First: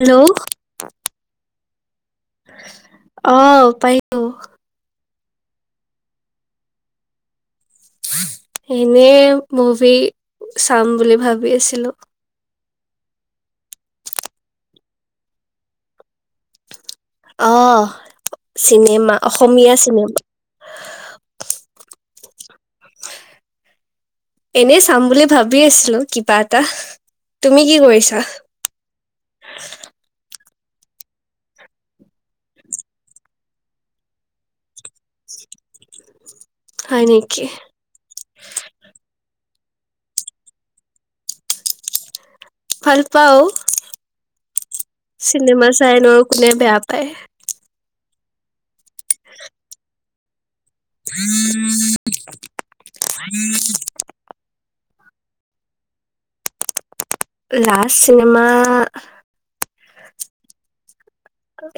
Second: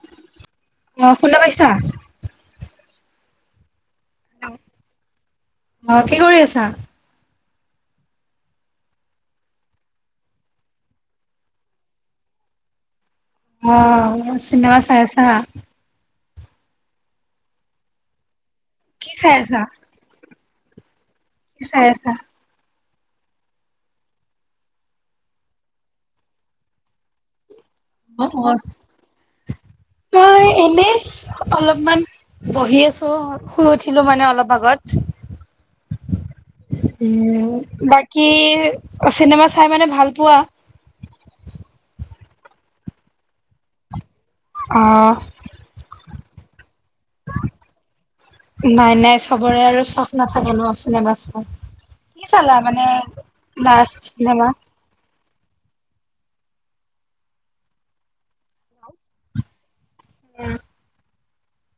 Hello অ', শুনা পাইছা। অহ [unintelligible] অ কি কৰি আছা? এনে মুভি চাম বুলি ভাবি আছিলো। অ', চিনেমা চাই আ চা অ' কি চিনেমা চাই আছা অসমীয়া চিনেমা। কি চাই আছা? এনে চাম বুলি ভাবি আছিলো কিবা এটা তুমি কি কৰিছা। অ অ মই এনে অলপমান বহি আছো, শুই উঠিলো মানে অলপ আগত। হয় উ, নেকি বাকী অ চিনেমা চাই মানে ভাল পোৱা? ভাল পাওঁ। অ চিনেমা চাইন কোনে বেয়া পায় নাই, নাই চবৰে আৰু চখ নাথাকে নো চিনেমা [unintelligible] কি চালা মানে? Last cinema. Last cinema. উম।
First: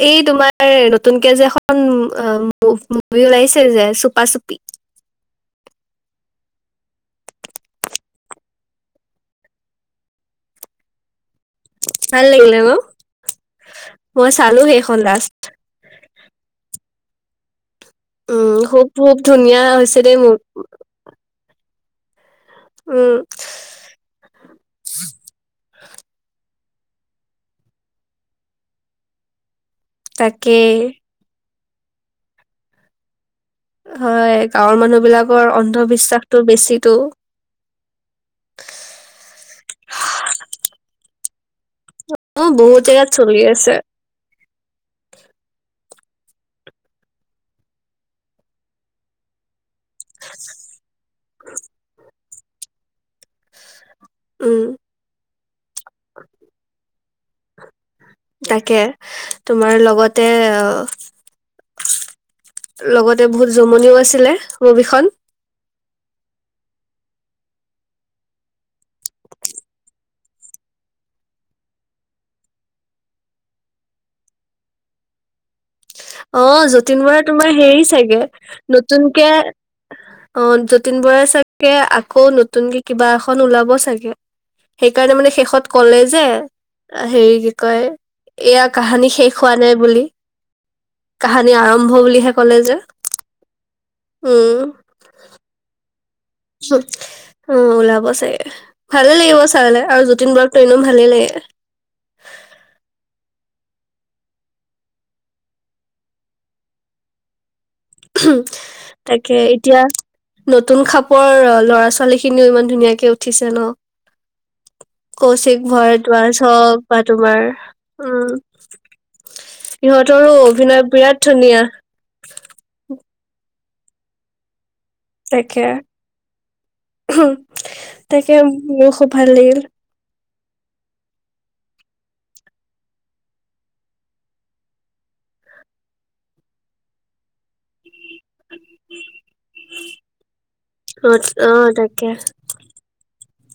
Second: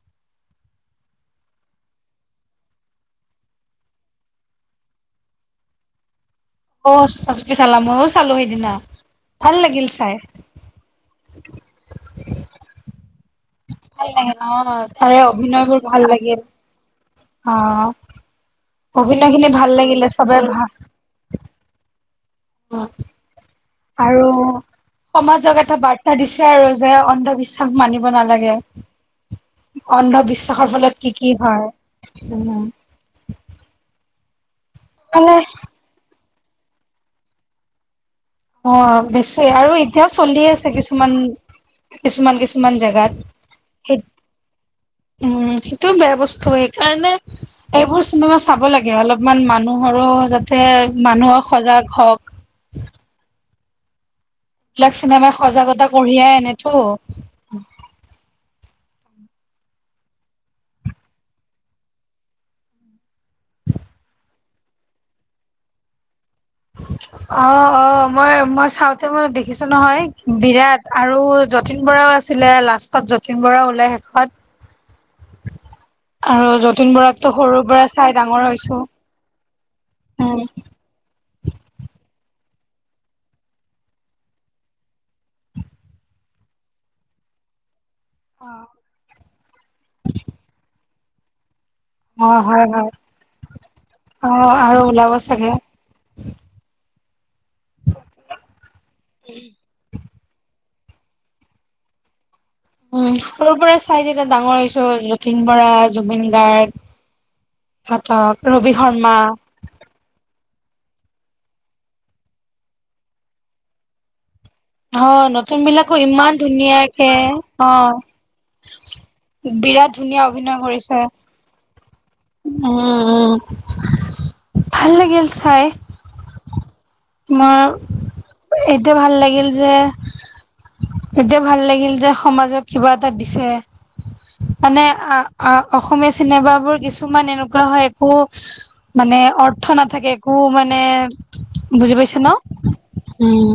এই তোমাৰ নতুনকে যেখন [inaudible] বিওাইছে যে চুপাছুপি অ' [unintelligible] চালা ময়ো চালো সেইদিনা, ভাল লাগিল চাই। ভাল লাগিল ম ভাল, লাগে অ তাৰে অভিনয়বোৰ ভাল লাগিল অ', উম খুব খুব অভিনয় খিনি ধুনীয়া ভাল হৈছে লাগিলে দেই মোৰ চবে ভাল। অ' উম আৰু সমাজ জগতক বাৰ্তা দিছে আৰু। জে অন্ধবিশ্বাস মানিব নালাগে। তাকে অন্ধবিশ্বাসৰ ফলত কি কি হয়, উম। হয় গাঁৱৰ মানুহ মানে বিলাকৰ অন্ধবিশ্বাসটো বেছিতো। অ' বেছি আৰু এতিয়াও চলি আছে কিছুমান কিছুমান অ কিছুমান বহুত জেগাত চলি আছে সেইট উম, খে এইটো বেয়া বস্তু সেইকাৰণে এইবোৰ চিনেমা চাব লাগে অলপমান মানুহৰো যাতে মানুহক সজাগ হওক। উম এইবিলাক চিনেমাই সজাগতা কঢ়িয়াই আনেতো। তাকে তোমাৰ লগতে, অ' লগতে বহুত জমনিও আছিলে মুভিখন। [inaudible] অ', অ' মই মই চাউতে মই দেখিছো নহয় বিৰাট আৰু যতীন বৰাও আছিলে লাষ্টত যতীন বৰা ওলাই শেষত। আৰু অ' যতীন বৰা বৰাকতো তোমাৰ সৰুৰ হেৰি পৰা চাই চাগে ডাঙৰ হৈছো নতুনকে উম, অ' যতীন বৰাই চাগে আকৌ নতুনকে কিবা এখন ওলাব চাগে। সেইকাৰণে মানে শেষত কলে যে, হেৰি কি কয় এয়া কাহানী শেষ হোৱা নাই বুলি কাহানী আৰম্ভ [unintelligible] বুলিহে অ', কলে হয়, যে, হয়, অ', উম। আৰু ওলাব চাগে অৱ, ওলাব চাগে, ভালে লাগিব ছাবলে আৰু যতীন বৰাক [unintelligible] ভালেই লাগে। উম, সৰুৰ পৰা চাই যেতিয়া ডাঙৰ হৈছো যতীন বৰা জুবিন গাৰ্গ। ঘাতক, ৰবি শৰ্মা তাকে, এতিয়া নতুন খাপ [unintelligible] ল'ৰা ছোৱালী খিনিও ইমান ধুনীয়াকে উঠিছে ন। অ', নতুন কৌচিক বিলাকো ইমান ভৰদ্বাজ হক বা ধুনীয়াকে তোমাৰ, অ', উম বিৰাট ধুনীয়া সিহঁতৰো অভিনয় কৰিছে বিৰাট ধুনীয়া। উম, উম, ভাল লাগিল চাই। তাকে। মৰ তাকে মোৰো এইটো খুব ভাল লাগিল যে এতিয়া ভাল লাগিল যে সমাজক কিবা এটা দিছে। মানে আ-আ-অসমীয়া চিনেমাবোৰ কিছুমান এনেকুৱা হয় কো মানে অৰ্থ নাথাকে একো মানে অ', বুজি তাকে পাইছা ন? উম।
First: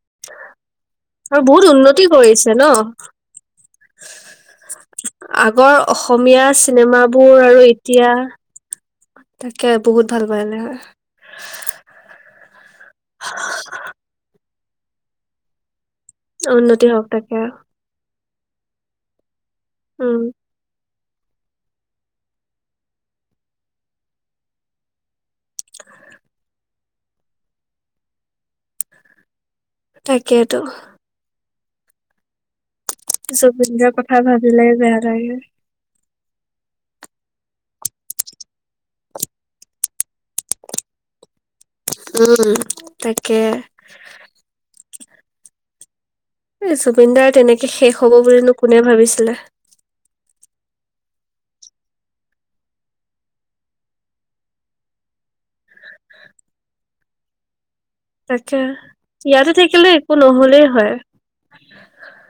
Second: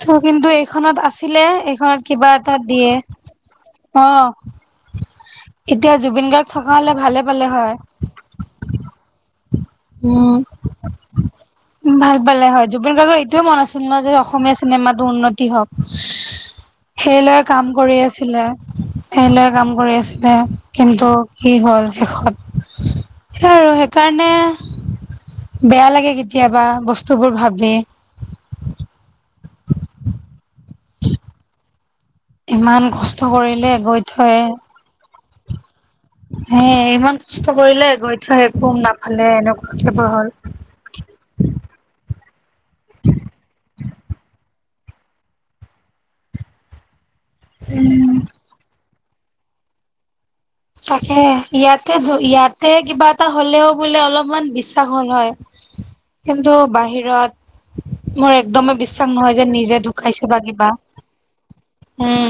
ত, কিন্তু এইখনত আৰু আছিলে, বহুত এইখনত উন্নতি কিবা কৰিছে এটা ন। দিয়ে। অ'। আগৰ এতিয়া জুবিন অসমীয়া গাৰ্গ থকা হলে ভালে চিনেমাবোৰ পালে আৰু হয়। এতিয়া তাকে বহুত ভাল উম, পালে ভাল পালে হয়। জুবিন গাৰ্গৰ এইটোৱে মন আছিল নহয় যে, অসমীয়া চিনেমাটো উন্নতি হওক? উন্নতি হওক সেই তাকে লয় কাম কৰি আছিল। এনেই কাম কৰি উম, আছিল [unintelligible] ত কি হ'ল শেষত? সেই আৰু সেইকাৰণে বেয়া লাগে কেতিয়াবা বস্তুবোৰ ভাবি। তাকেইেতো। [inaudible] ইমান কষ্ট কৰিলে জুবিনদাৰ গৈ কথা থয়ে ভাবিলে বেয়া লাগে। হে ইমান কষ্ট কৰিলে গৈ থয় একো নাপালে এনেকুৱা কথাবোৰ হ'ল। [inaudible] উম, তাকে। এই জুবিনদাৰ তেনেকে শেষ হব বুলিনো কোনে ভাবিছিলে? তাকে ইয়াতে ইয়াতে কিবা এটা হ'লেও বোলে অলপমান বিশ্বাস হ'ল হয়। কিন্তু বাহিৰত মোৰ তাকে। একদমেই বিশ্বাস নহয় যে ইয়াতে নিজে থাকিলে একো ঢুকাইছে বা নহ'লেই কিবা। হয়, উম।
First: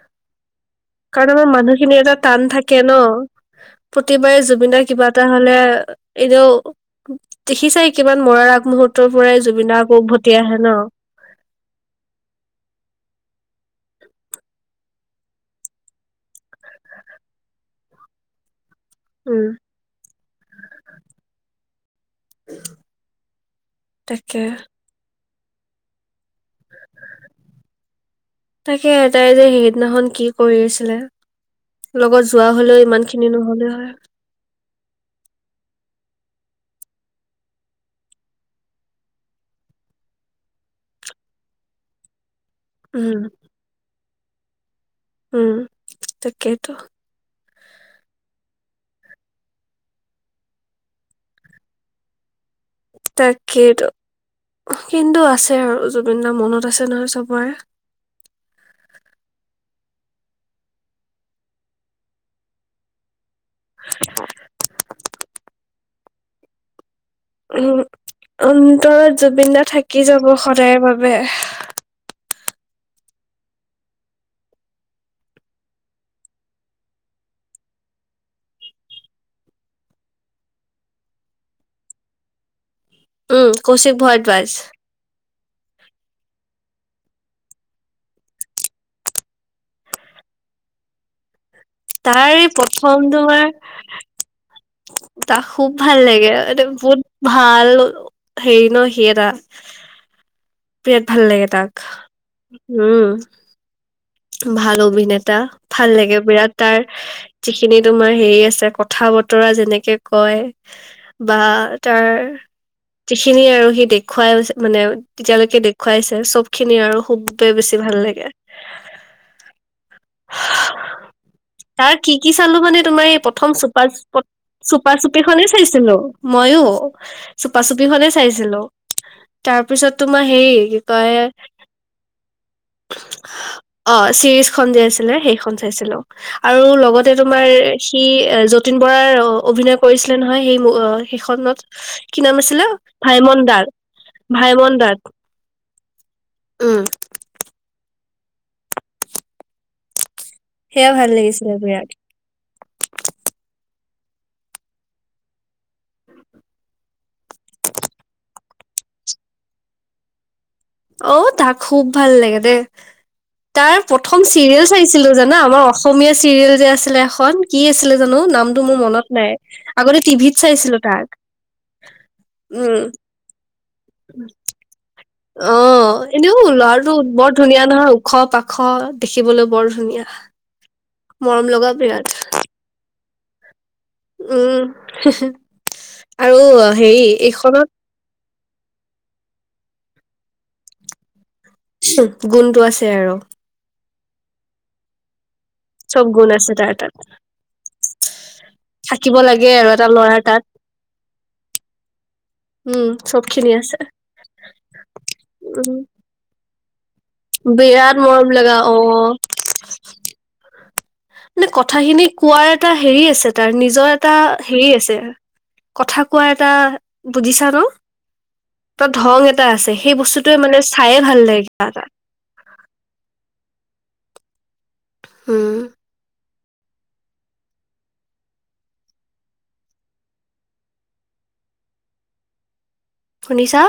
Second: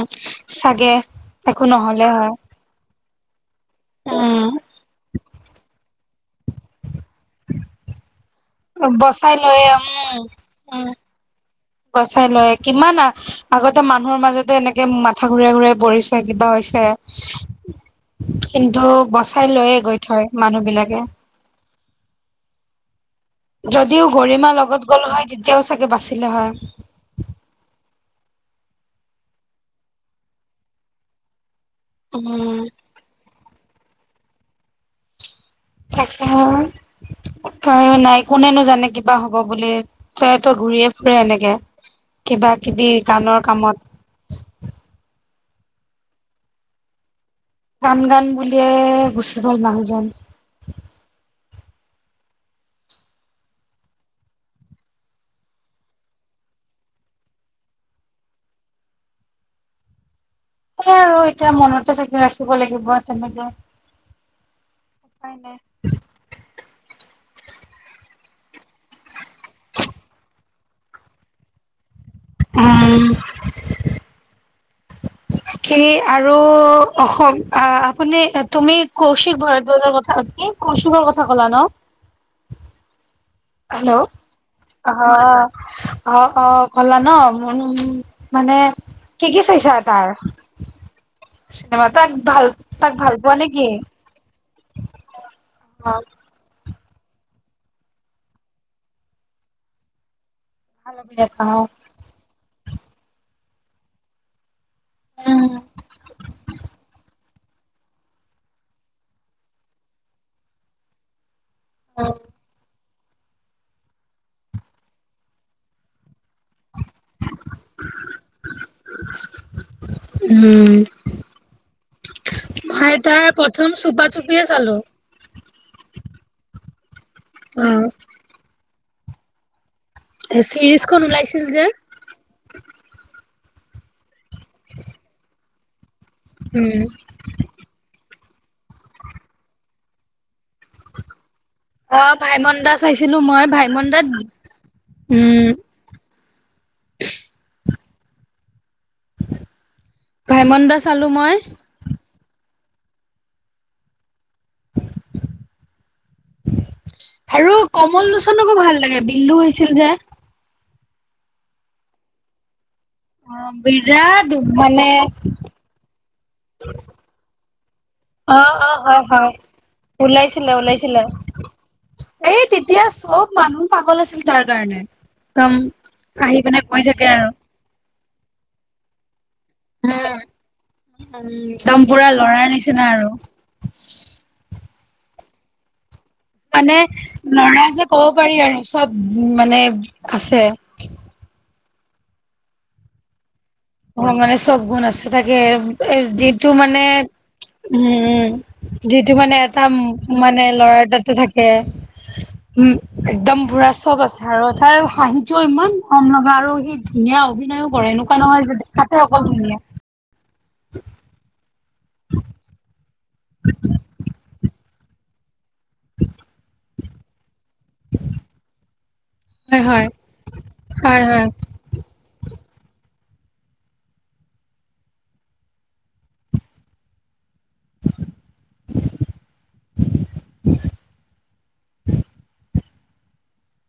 চাগে কাৰণ আমাৰ একো মানুহখিনিৰ নহ'লে এটা হয় টান থাকে নহ। প্ৰতিবাৰে উম জুবিন দাৰ কিবা এটা হলে এনেও দেখিছাই কিমান মৰাৰ আগমুহূৰ্তৰ বচাই পৰাই জুবিন দা আকৌ উভতি আহে নহ। গচাই লয় কিমান আ আগতে। এয়া মানুহৰ মাজতে এনেকে মাথা ঘূৰাই ঘূৰাই পৰিছে কিবা হৈছে। কিন্তু বচাই উম। লৈয়ে গৈ থয় মানুহবিলাকে। [unintelligible] যদিও তাকে, গৰিমা লগত গ'ল হয় তেতিয়াও চাগে বাচিলে হয়। তাকে তাই যে সেইদিনাখন কি কৰি আছিলে? লগত যোৱা উম হ'লেও ইমান খিনি নহ'লে হয়। তাকেই। তায় নাই কোনেনো জানে কিবা হ'ব বুলি তাই ত ঘূৰিয়ে ফুৰে এনেকে। কিবা কিবি উম, গানৰ কামত। উম তাকেইটো। গান গান বুলিয়ে গুচি গল মানুহজন। তাকেইতো। কিন্তু আছে আৰু জুবিন দা মনত আছে নহ চবৰে। [unintelligible] সেইয়াই আৰু এতিয়া মনতে ঢাকি ৰাখিব লাগিব তেনেকে। উপাই নাই। উম, অন্তৰত জুবিন দা থাকি যাব সদায় বাবে। উম। কি আৰু অসম আপুনি তুমি কৌশিক ভাৰদ্বাজৰ কথা। কি কৌশিক ৰ কথা ক'লা নহ। উম, হেল্ল' কৌশিক ভৰদ্বাজ অহ অ, অ, গলা নহ মানে। কি কি চাইছা তাৰ? চিনেমা তাক তাৰ ভাল এই তাক প্ৰথম ভাল পোৱা তোমাৰ নেকি? তাক খুব ভাল অ' লাগে একদম। বহুত ভাল হেৰি ন সি এটা। বিৰাট ভাল অভিনেতা লাগে অ' তাক উম। ভাল অভিনেতা। উম ভাল লাগে বিৰাট তাৰ যিখিনি তোমাৰ হেৰি আছে কথা বতৰা যেনেকে কয় বা তাৰ যিখিনি আৰু সি দেখুৱাই মানে তেতিয়ালৈকে দেখুৱাইছে চব খিনি আৰু খুবেই বেছি। ভাল লাগে। উম। তাৰ কি কি চালো মানে মই তোমাৰ এই তাৰ প্ৰথম চোপাৰ চুপা চুপিয়ে চালো চুপা, চুপি খনেই চাইছিলো। মইও চুপা চুপি অ' খনে চাইছিলো। তাৰ তাৰপিছত তোমাৰ হেৰি কি চিৰিজ খন কয়। ওলাইছিল যে অহ, চিৰিজ খন যে আছিলে সেইখন চাইছিলো। আৰু উম লগতে তোমাৰ সি যতীন বৰাৰ অভিনয় কৰিছিলে নহয় সেই সেইখনত অ' কি নাম ভাইমন আছিলে দা চাইছিলো মই ভাইমণদাক ভাইমন দাত ভাইম দাক। উম। উম। ভাইমণ্ডা সেয়া চালোঁ ভাল মই। লাগিছিলে বিৰাট আৰু কমল লোচনকো ভাল ভাল লাগে, বিল্লু হৈছিল যে। অঔ তাক খুব ভাল লাগে দে। [inaudible] তাৰ প্ৰথম বিৰাট চিৰিয়েল মানে চাইছিলো জানা, আমাৰ অসমীয়া চিৰিয়েল যে আছিলে এখন। কি আছিলে জানো? অ নামতটো অ মোৰ হয় মনত হয় নাই, আগতে টিভিত ওলাইছিলে চাইছিলো ওলাইছিলে তাক। এই উম তেতিয়া চব মানুহ পাগল আছিল তাৰ কাৰণে। একদম অ আহি এনেও পিনে কৈ লৰাটো থাকে আৰু বৰ ধুনীয়া নহয় ওখ পাখ দেখ মৰম লগা একদম বিৰাট পুৰা লৰাৰ নিচিনা আৰু উম। আৰু মানে হেৰি লৰা এইখনত যে ক'ব পাৰি আৰু চব উ মানে আছে। গুণটো আছে আৰু। অ' মানে চব গুণ আছে, টাকে চব গুণ যিটো আছে তাৰ মানে তাত উম যিটো থাকিব মানে লাগে এটা আৰু ল'ৰাৰ মানে তাত ল'ৰাৰ এটাত এটো থাকে। উম একদম পুৰা চব আছে আৰু তাৰ হাঁহিটোও ইমান উম মৰম লগা আৰু সি ধুনীয়া অভিনয়ো কৰে বিৰাট এনেকুৱা মৰম নহয় যে লগা অ দেখাতে অকল ধুনীয়া। মানে কথাখিনি কোৱাৰ এটা হেৰি আছে তাৰ নিজৰ এটা হেৰি আছে কথা কোৱা এটা বুজিছা ন? তাত ধং এটা হয়, আছে, হয়, সেই বস্তুটোৱে মানে চায়ে হয়, ভাল হয়। লাগে কিবা এটা। হ'ম। শুনিছা?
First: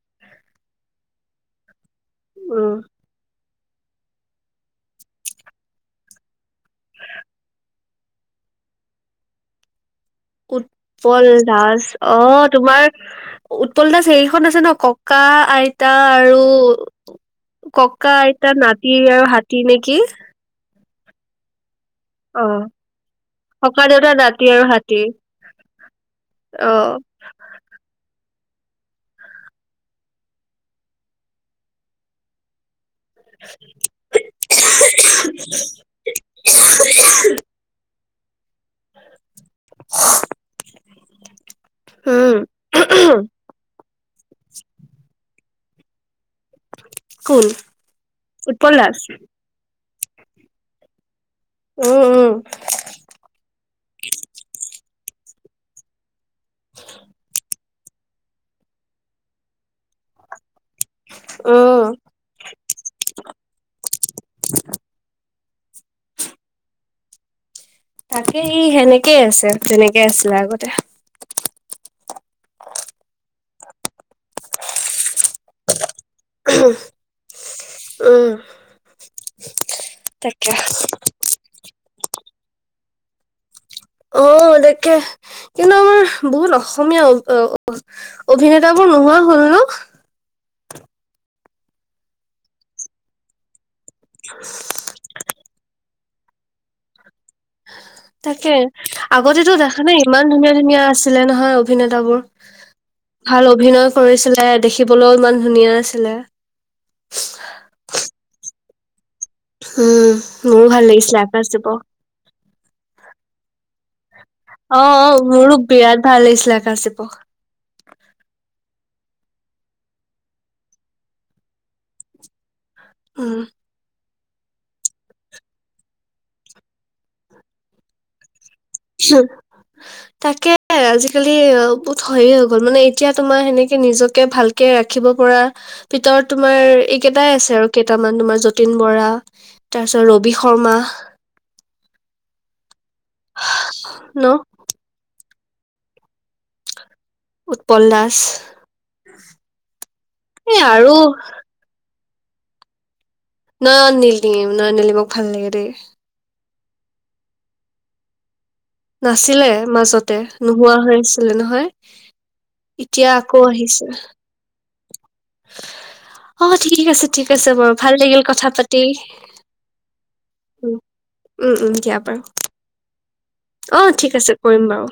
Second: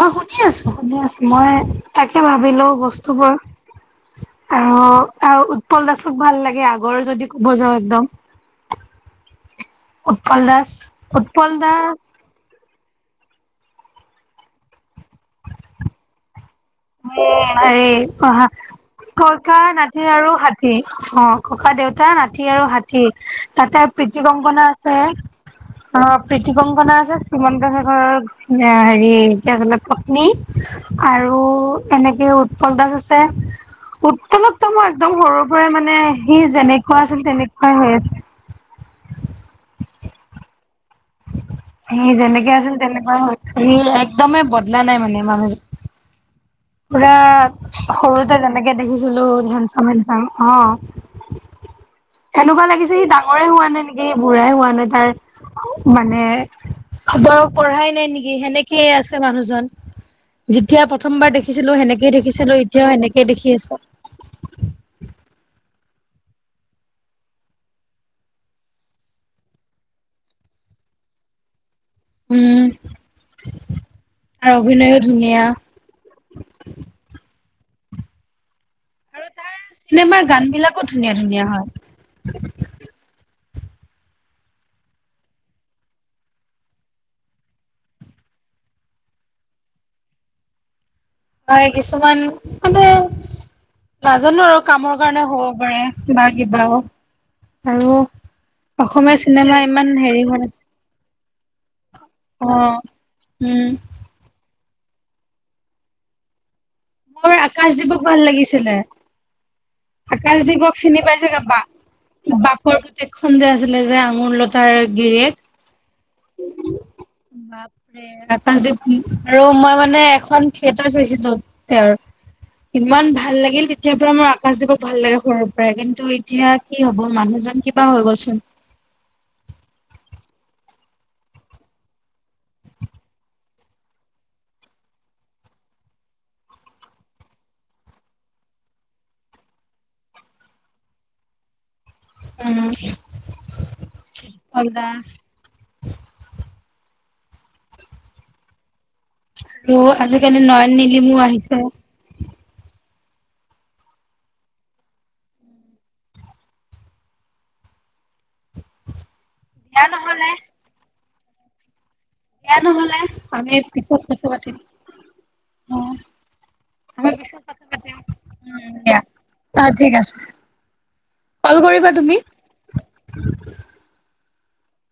অ শুনি আছো শুনি আছো মই তাকে ভাবিলো উম বস্তুবোৰ অ' আও উৎপল দাসক ভাল লাগে আগৰ যদি কব যাও একদম। উৎপল দাস অ' তোমাৰ উৎপল দাস সেই খনন আছে ন ককা আইতা আৰু ককা অহা আইতা নাতি আৰু হাতী ককা নেকি নাতিৰ আৰু হাতি। অ' ককা দেউতা নাতি অ আৰু হাতী, তাতে ককা দেউতা প্ৰীতি নাতি আৰু কংকনা আছে। হাতী অ' পীতি অ কংকনা আছে শ্ৰীমন্ত চেকৰ আৰু হেৰি এতিয়া আচলতে পত্নী আৰু এনেকে উৎপল দাস আছ ছে উৎপলক ত মই একদম সৰুৰ পৰাই মানে সি যেনেকুৱা আছিল তেনেকুৱাই হৈ আছে [inaudible] সি উম যেনেকে আছিল তেনেকুৱা হৈ একদমেই বদলা নাই মানে মানুহজন পুৰা কোন সৰুতে যেনেকে উৎপল দাস দেখিছিলো ধেনচাম হেনচাম অ উম উম এনেকুৱা লাগিছে সি ডাঙৰে হোৱা নাই নেকি বুঢ়াই হোৱা নাই। তাৰ মানে বয়স পঢ়াই নাই নেকি সেনেকেই আছে মানুহজন যেতিয়া প্ৰথ দেখিছিলো উম সেনেকেইে দেখিছিলো এতিয়াও সেনেকেই দেখি আছো। তাকে ই সেনেকেই আছে, যেনেকে আছিলে আগতে। উম আৰু অভিনয়ো ধুনীয়া। উম। চিনেমাৰ গান তাকে বিলাকো ধুনীয়া ধুনীয়া হয়। অ' দেখে কিন্তু আমাৰ বহুত অসমীয়া অভিনেতাৰবোৰ [unintelligible] হয় কিছুমান মানে নাজানো আৰু কামৰ কাৰণে হ'ব পাৰে। বাকি [unintelligible] তাকে আগতেতো চিনেমা দেখা নাই হেৰি ইমান হোৱা নাই ধুনীয়া ধুনীয়া আছ নহয় অভিনেতবোৰ অ ভাল উম অভিনয় কৰিছিল হ'লেও ইমান ধুনীয়া আছিলে মোৰ আকাশদ্বীপক ভাল লাগিছিলে উম আকাশ মোৰো দিপক ভাল চিনি লাগিছিলে পাইছেগে আকাশ বা দীপক বাকৰ পুতেকখন যে আছিলে যে আঙুৰলতাৰ অ অ গিৰিয়েক মোৰো বিৰাট ভাল লাগিছিলে আকাশ দীপক আকাশদ্বীপ আৰু মই মানে এখন থিয়েটাৰ চাইছিলো তেওঁৰ ইমান উম ভাল লাগিল তেতিয়াৰ পৰা মই আকাচ দিপক ভাল লাগে সৰুৰ পৰাই কিন্তু এতিয়া কি হব মানুহজন কিবা হৈ গ'লচোন উ [unintelligible] তাকে আজিকালি বহুত হৈ গ'ল মানে এতিয়া তোমাৰ সেনেকে নিজকে ভালকে ৰাখিব পৰা ভিতৰত তোমাৰ এইকেইটাই আছে আৰু কেইটামান তোমাৰ যতীন বৰা তাৰপিছত ৰবি শৰ্মা উম ন অ' দাস উৎপল দাস অ', আজিকালি এ নয়ন আৰু নেলিমো আহিছে নয়ন নিলিম নয়ন নিলিমক ভাল লাগে দ নাছিলে মাজতে নহলে নোহোৱা হৈ আছিলে নহয়। দিয়া নহলে এতিয়া আকৌ আমি আহিছে পিছত কথা পাতিম অ' ঠিক আছে আমি ঠিক পিছত আছে কথা বাৰু ভাল পাতিম লাগিল কথা পাতি উম দিয়া অ ঠিক আছে উ উম কল উম কৰিবা দিয়া তুমি বাৰু অ' ঠিক আছে কৰিম বাৰু